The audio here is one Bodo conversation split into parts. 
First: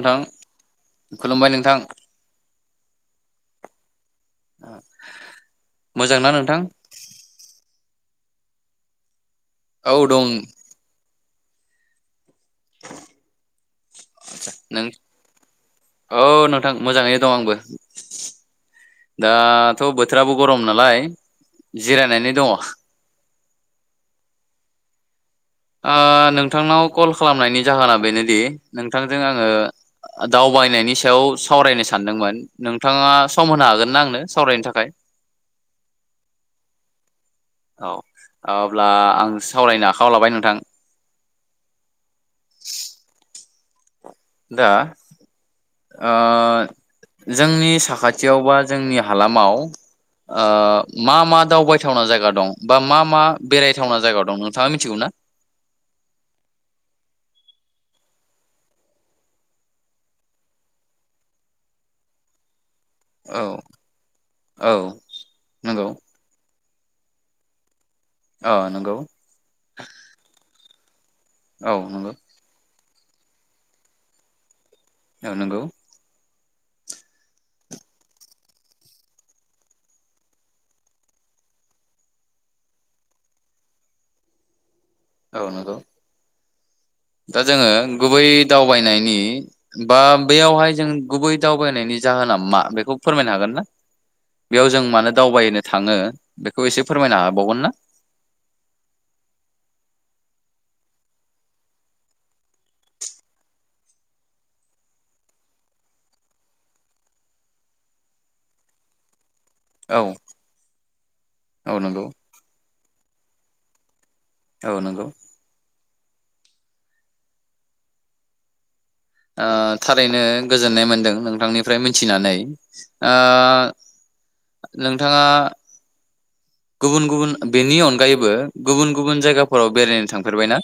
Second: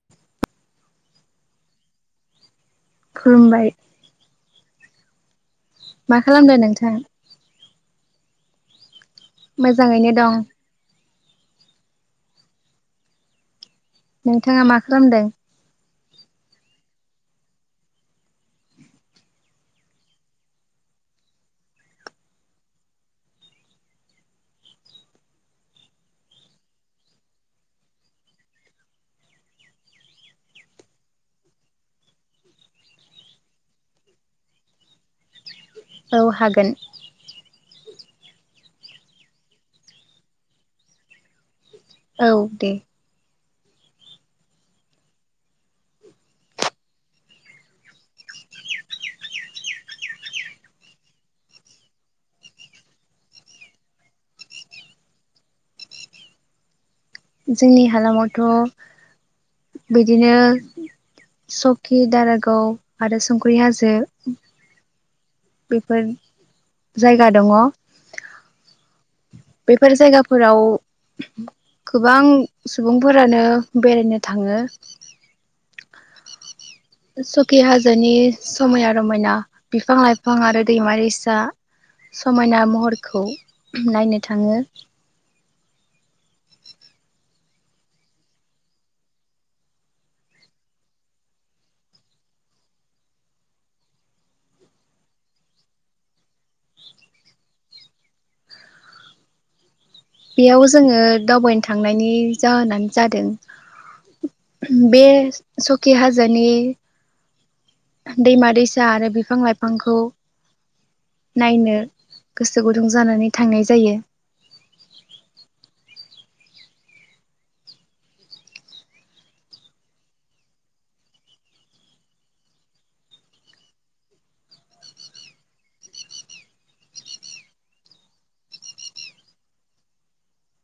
नोंथां खुलुमबाय नोंथां खुलुमबाय अ मा खालामदों नोंथां? मोजाङैनो दं। नोंथाङा मा नों खालामदों? औ नोंथां मोजाङैनो दं आंबो दाथ' बोथोराबो गरम नालाय जिरायनानै दङ। ओ नोंथांनाव कल खालामनायनि जाहोना बेनोदि नोंथांजों आङो दावबायनायनि सायाव सावरायनो सानदोंमोन नोंथाङा सम होनो हागोनना आंनो सावरायनो थाखाय। औ हागोन। औ अब्ला आं सावरायनो आखायाव लाबाय नोंथां। औ दे। दा ओ जोंनि साखाथियाव बा जोंनि हालामाव ओ मा मा दावबायथावना जायगा दं बा मा मा बेरायथावना जायगा दं नोंथाङा मिथिगौ ना? जोंनि हालामावथ' बिदिनो सकि दारागाव आरो औ संख्रै हाजो। औ नंगौ बेफोर जायगा दङ। औ नंगौ बेफोर जायगाफोराव औ नंगौ गोबां सुबुंफोरानो बेरायनो थाङो। औ नंगौ। सखि हाजोनि समायना रमायना बिफां लाइफां आरो दैमा दैसा समायना महरखौ नायनो थाङो। औ नंगौ दा जोङो गुबै दावबायनायनि बा बैयावहाय जों गुबै दावबायनायनि जाहोना मा बेखौ फोरमायनो हागोन ना बेयाव जों मानो दावबायनो थाङो बेखौ एसे फोरमायनो हाबावगोन ना? बेयाव जोङो दावबायनो थांनायनि जाहोनानो जादों बे सकि हाजोनि दैमा दैसा आरो बिफां लाइ फांखौ औ औ नायनो नंगौ गोसो गु गुदुं जानानै थांनाय जायो। औ नंगौ। ओ थारैनो गोजोननाय मोनदों नोंथांनिफ्राय मिथिनानै ओ ोंथाङा गुबुन गुबुन बेनि अनगायैबो गुबुन गुबुन जायगाफोराव बेरायनो थांफेरबायना?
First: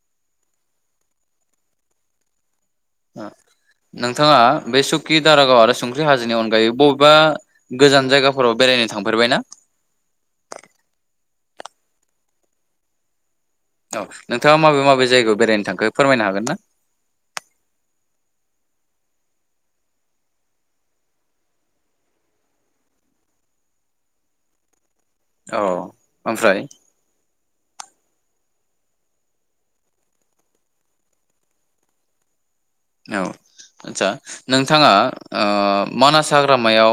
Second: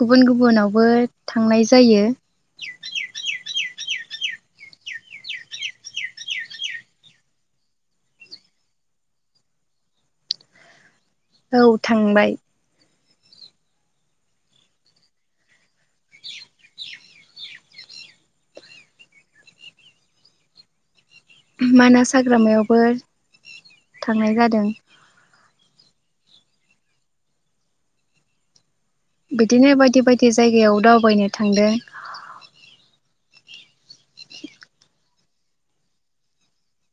गुबुन गुबुनावबो थांनाय जायो। ओ नोंथाङा बे सुकि दारागाव आरो संख्रि हाजोनि अनगायै बबेबा गोजान जायगाफोराव बेरायनो थांफेरबायना? औ थांबाय औ नोंथाङा माबे माबे जायगायाव बेरायनो थांखो? फोरमायनो हागोन ना? मानास हाग्रामायावबो थांनाय जादों। औ ओमफ्राय बिदिनो बायदि बायदि जायगायाव दावबायनो थांदों। औ आदसा नोंथाङा मानास हाग्रामायाव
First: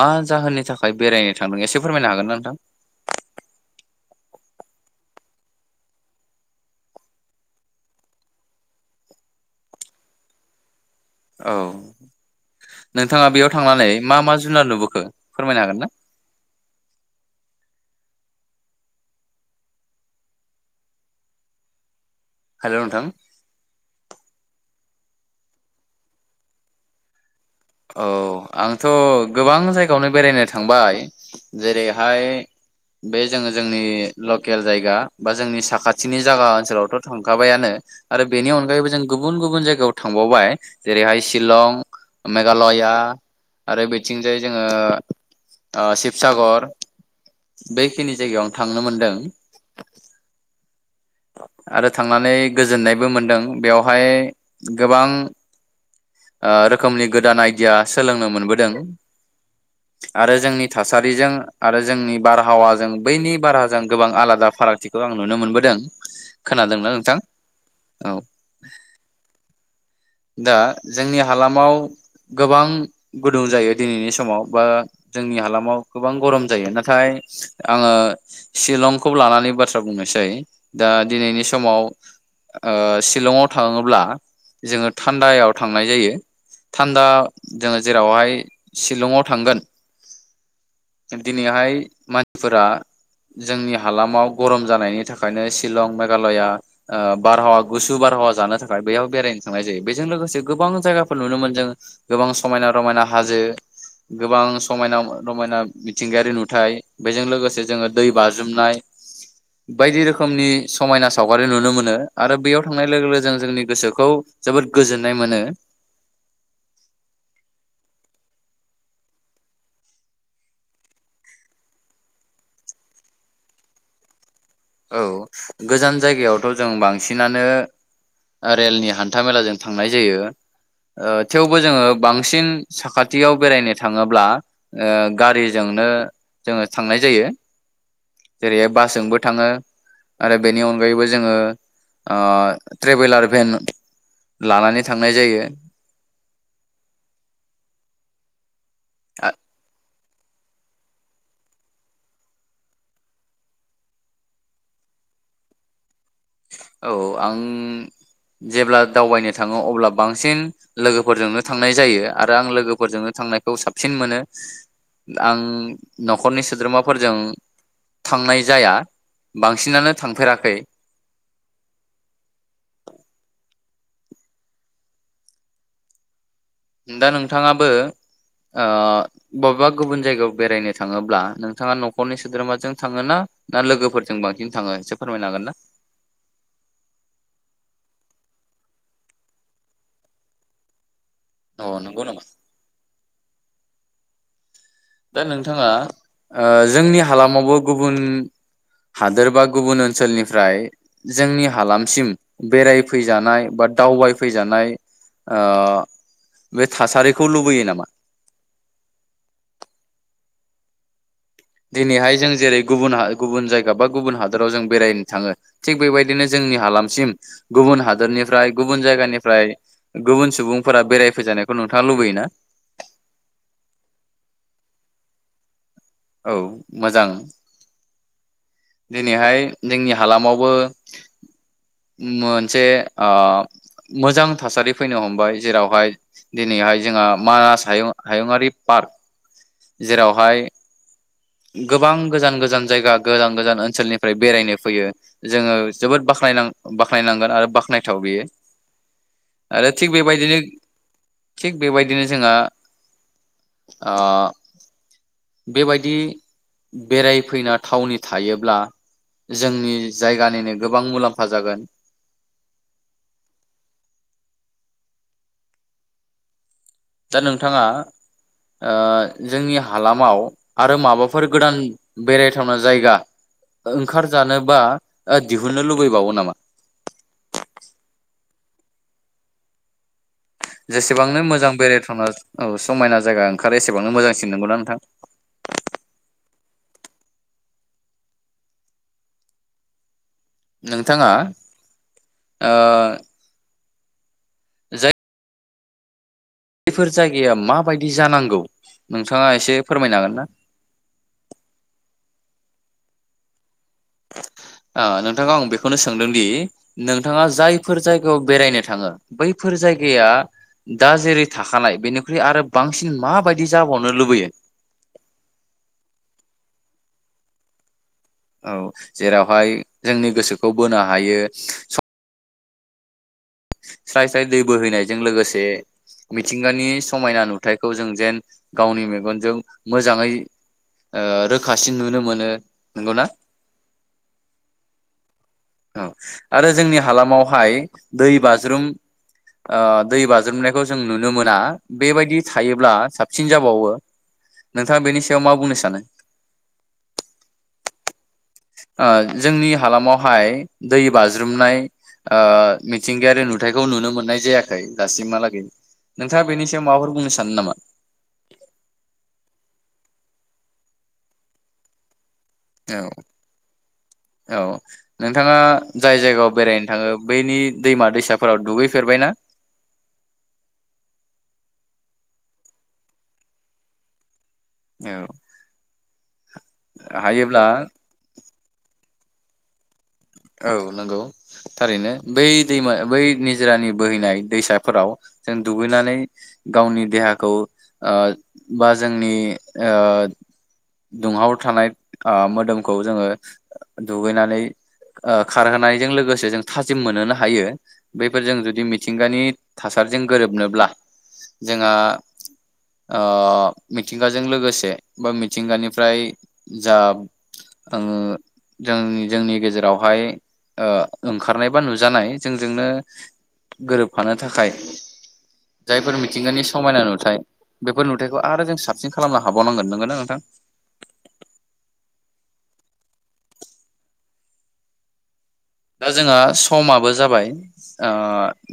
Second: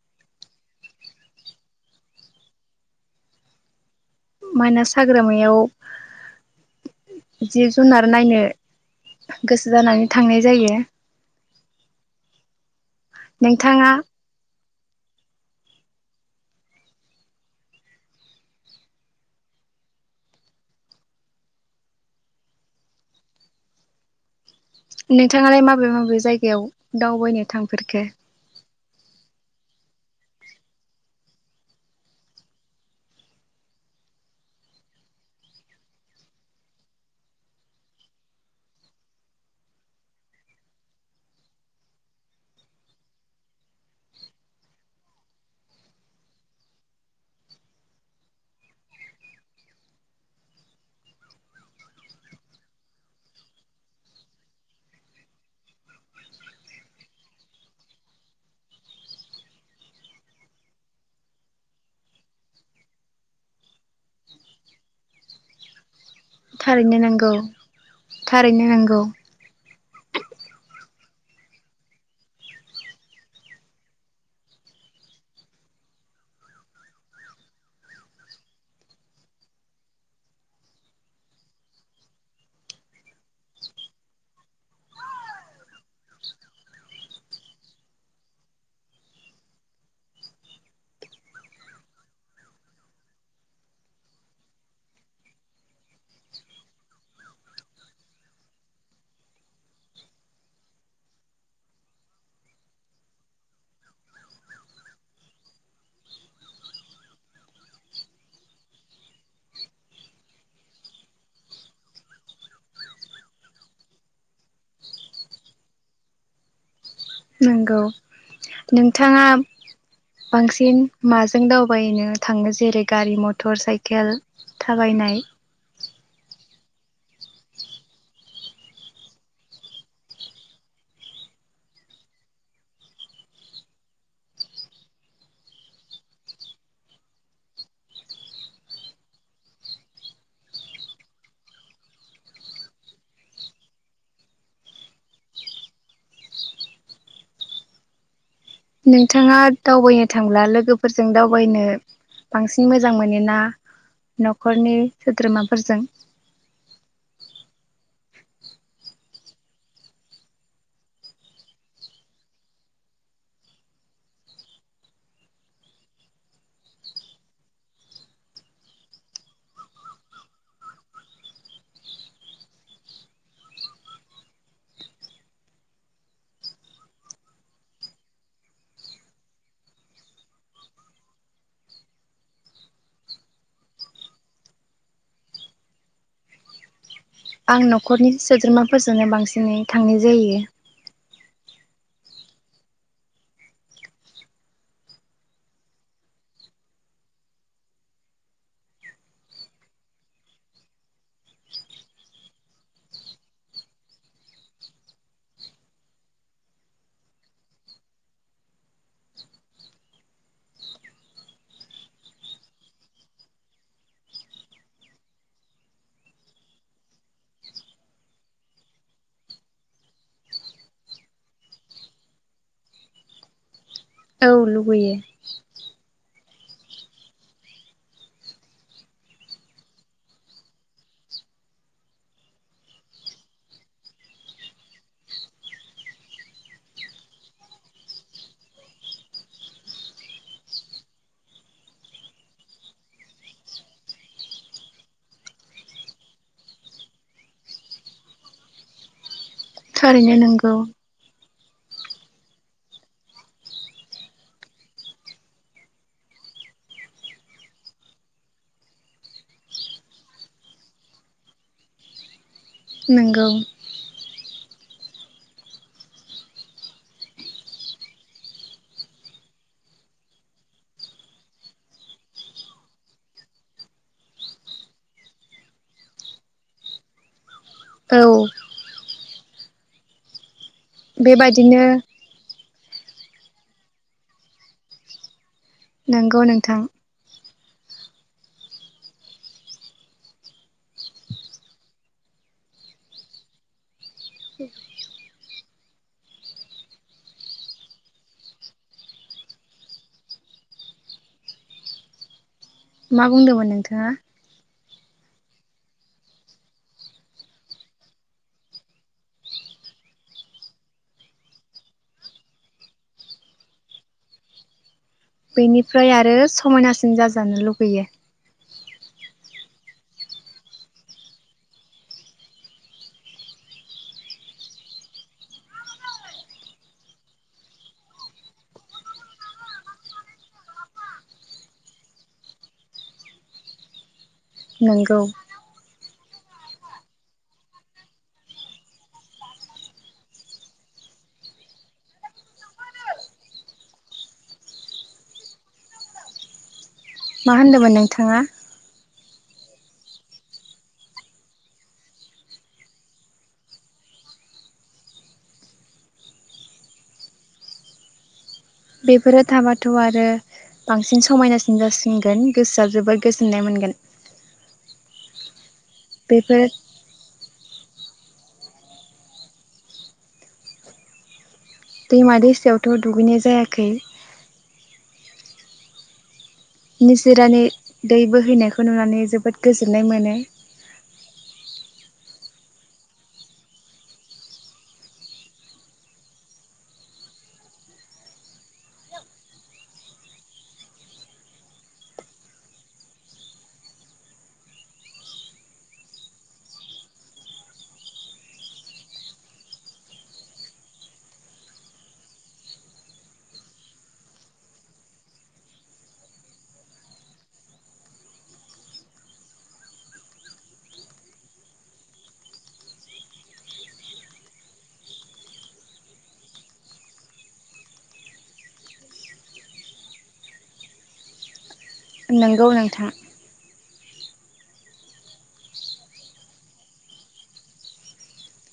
मा जाहोननि थाखाय बेरायनो थांदों एसे फोरमायनो हागोन ना नोंथां? माइानास हाग्रामायाव जिब जुनार नायनो गोसो जानानै थांनाय जायो। औ नोंथाङा बेयाव थांनानै नोंथाङा मा मा जुनार नुबोखो खो फोरमायनो हागोन ना? हेल' नोंथां नोंथाङालाय माबे माबे जायगायाव दावबायनो थांफेरखो औ आं थ' गोबां जायगायावनो बेरायनो थांबाय जेरैहाय बे जोङो जोंनि लकेल जायगा बा जोंनि साखाथिनि जायगा ओनसोलावथ' थांखाबायानो आरो बेनि अनगायैबो जों गुबुन गुबुन जायगायाव थांबावबाय जेरैहाय - शिलं, मेघालया आरो बिथिंजाय जोङो शिबसागर बेखिनि जायगायाव थांनो मोनदों आरो थांनानै गोजोननायबो मोनदों बेयावहाय गोबां ओ रोखोमनि गोदान आइदिया सोलोंनो मोनबोदों आरो जोंनि थासारिजों आरो जोंनि बारहावाजों बैनि बारहाजों गोबां आलादा फारागथिखौ आं नुनो मोनबोदों। खोनादोंना थारैनो नोंथां नंगौ औ थारैनो नंगौ। दा जोंनि हालामाव गोबां गुदुं जायो दिनैनि समाव बा जोंनि हालामाव गोबां गरम जायो नाथाय आङो शिलंखौ लानानै बाथ्रा बुंनोसै दा ओ दिनैनि समाव शिलंआव थाङोब्ला जोङो थान्दायाव थांनाय जायो थान्दा जोङो जेरावहाय शिलंआव थांगोन दिनैहाय मानसिफोरा जोंनि हालामाव गरम जानायनि थाखायनो शिलं मेघालया आ बारहावा गुसु बारहावा जानो थाखाय बयाव बेरायनो थांनाय जायो। बेजों लोगोसे गोबां जायगाफोर नुनो मोनो जों गोबां समायना रमायना हाजो गोबां समायना रमायना मिथिंगायारि नुथाय बेजों लोगोसे जोङो दै बाज्रुमनाय बायदि रोखोमनि समायना सावगारि नुनो मोनो आरो बेयाव थांनाय लोगो लोगो ज जोंनि गोसोखौ जोबोद गोजोननाय मोनो। नंगौ नोंथाङा बांसिन माजों दावबायनो थाङो जेरै गारि मटर साइकेल औ थाबायनाय गोजान जायगायाव जों बांसिनानो रेलनि हान्था मेलाजों थांनाय जायो थेवबो जोङो बांसिन साखाथियाव बेरायनो थाङोब्ला गारिजोंनो जोङो थांनाय जायो जेरैहाय बासजोंबो थाङो। आरो बेनि अनगायैबो जोङो ओ ट्रेभेलार भेन लाना थांनाय जायो। नोंथाङा दावबायनो थांब्ला लोगोफोरजों दावबायनो बांसिन मोजां मोनोना न'खरनि सोद्रोमाफोरजों औ आं जेब्ला दावबायनो थाङो अब्ला बांसिन लोगोफोरजोंनो थांनाय जायो। आरो आं लोगोफोरजोंनो थांनायखौ साबसिन मोनो आं न'खरनि सोद्रोमाफोरजों थांनाय जाया बांसिनानो थांफेराखै [inaudible] दा नोंथाङाबो ओ बबेबा गुबुन जायगायाव बेरायनो थाङोब्ला नोंथाङा न'खरनि सोद्रोमाजों थाङो ना ना लोगोफोरजों बांसिन थाङो एसे फोरमायनो हागोन ना? आं न'खरनि सोद्रोमाफोरजोंनो बांसिनै थांनाय जायो। अ नंगौ नामा? दा नोंथाङा ओ जोंनि हालामावबो गुबुन हादोर बा गुबुन ओनसोलनिफ्राय जोंनि हालामसिम बेरायफैजानाय बा दावबायफैजानाय ओ बे थासारिखौ लुबैयो नामा? दिनैहाय जों जेरै गुबुन गुबुन जायगा बा गुबुन हादोराव जों बेरायनो थाङो थिग बेबायदिनो जोंनि हालामसिम गुबुन हादोरनिफ्राय गुबुन जायगानिफ्राय गुबुन सुबुंफोरा बेरायफैजानायखौ नोंथाङा लुबैयोना? लुगैयो औ मोजां। दिनैहाय जोंनि हालामावबो मोनसे ओ मोजां थासारि जेरैहाय दिनैहाय जोंहा मानास हायुङारि पार्क जेरैहाय गोबां गोजान गोजान जायगा गोजान गोजान ओनसोलनिफ्राय बेरायनो फैयो जोङो जोबोद बाख्नाय बाख्नायनांगोन आरो बाख्नायथाव बेयो। आरो थिग थारैनो बेबायदिनो नंगौ थिग बेबायदिनो जोंहा ओ बेबायदि बेरायफैना थावनि थायोब्ला जोंनि जायगानिनो गोबां मुलाम्फा जागोन। नंगौ। दा नोंथाङा ओ जोंनि हालामाव आरो माबाफोर गोदान बेरायथावना जायगा ओंखारजानो बा दिहुननो लुबैबावो नामा? औ जेसेबांनो मोजां बेबायदिनो बेरायथ'ना औ समायना जायगा ओंखारो एसेबांनो मोजांसिन नंगौना नोंथां? नंगौ नोंथां। नोंथाङा ओ [inaudible] बैफोर जायगाया माबायदि जानांगौ नोंथाङा एसे फोरमायनो हागोन ना? मा बुंदोंमोन नों थाङा ओ नोंथाङा आं बेखौनो सोंदोंदि नोंथाङा जायफोर जायगायाव बेरायनो थाङो बैफोर जायगाया दा जेरै थाखानाय बेनिख्रुइ आरो बांसिन माबायदि जाबावनो लुबैयो? बेनिफ्राय आरो समायनासिन जाजानो लुगैयो। औ जेरावहाय जोंनि गोसोखौ बोनो हायो सम स्राय स्राय दै बोहैनायजों लोगोसे मिथिंगानि समायना नुथायखौ जों जेन गावनि मेगनजों मोजाङै ओ रोखासिन नुनो मोनो। नंगौना? नंगौ। औ आरो जोंनि हालामावहाय दै बा ज्रुम ओ दै बाज्रुमनायखौ जों नुनो मोना बेबायदि थायोब्ला साबसिन जाबावो। नोंथाङा बेनि सायाव मा बुंनो सानो। मा होनदोंमोन नोंथाङा? ओ जोंनि हालामावहाय दै बाज्रुमनाय ओ मिथिंगायारि नु थाइखौ नुनो मोननाय जायाखै दासिमहालागै नोंथाङा बेनि सायाव माबाफोर बुंनो सानो नामा। बेफोरो थाबाथ' आरो बांसिन समायनासिन जासिनगोन। गोसोआ औ जोबोद गोजोननाय मोनगोन -औ नोंथाङा जाय जायगायाव बेफोर बेरायनो थाङो बैनि दैमा दै साफोराव दुगैफेरबायना? दैमा दैसायावथ' दुगैनाय जायाखै। औ। निजोरानि हायोब्ला दै बोहैनायखौ नुनानै जोबोद गोजोन औ नंगौ थारैनो। बै दैमा बै निजोरानि बोहैनाय दैसाफोराव जों दुगैनानै गावनि देहाखौ ओ बा जोंनि ओ दुंहाव थानाय ओ मोदोमखौ जोङो दुगैनानै ओ खारहोनायजों लोगोसे जों थाजिम मोनहोनो हायो बैफोरजों जुदि मिथिंगानि थासारिजों गोरोबनोब्ला जोंहा ओ मिथिंगाजों लोगोसे बा मिथिंगानिफ्राय जा ओं जोंनि जोंनि गेजेर रावहाय ओ ओंखारनाय बा नुजानाय जोंजोंनो गोरोबफानो थाखाय जायफोर मिथिंगानि समायना नुथाय बेफोर नुथायखौ आरो जों साबसिन खालामनो हाबावनांगोन। नंगौना नोंथां? नंगौ नोंथां। दा जोंहा समाबो जाबाय ओ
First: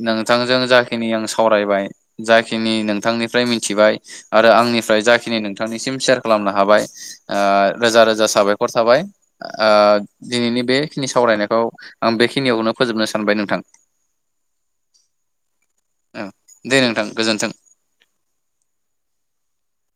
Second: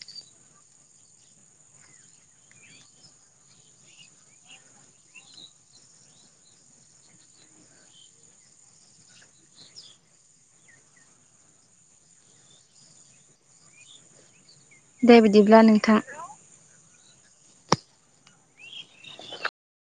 नोंथांजों जाखिनि आं सावरायबाय जाखिनि नोंथांनिफ्राय मिथिबाय आरो आंनिफ्राय जाखिनि नोंथांनिसिम सेयार खालामनो हाबाय ओ रोजा रोजा साबायखर थाबाय ओ दिनैनि बेखिनि सावरायनायखौ आं बेखिनियावनो फोजोबनो सानबाय नोंथां। दे बिदिब्ला नोंथां। औ दे नोंथां गोजोन्थों।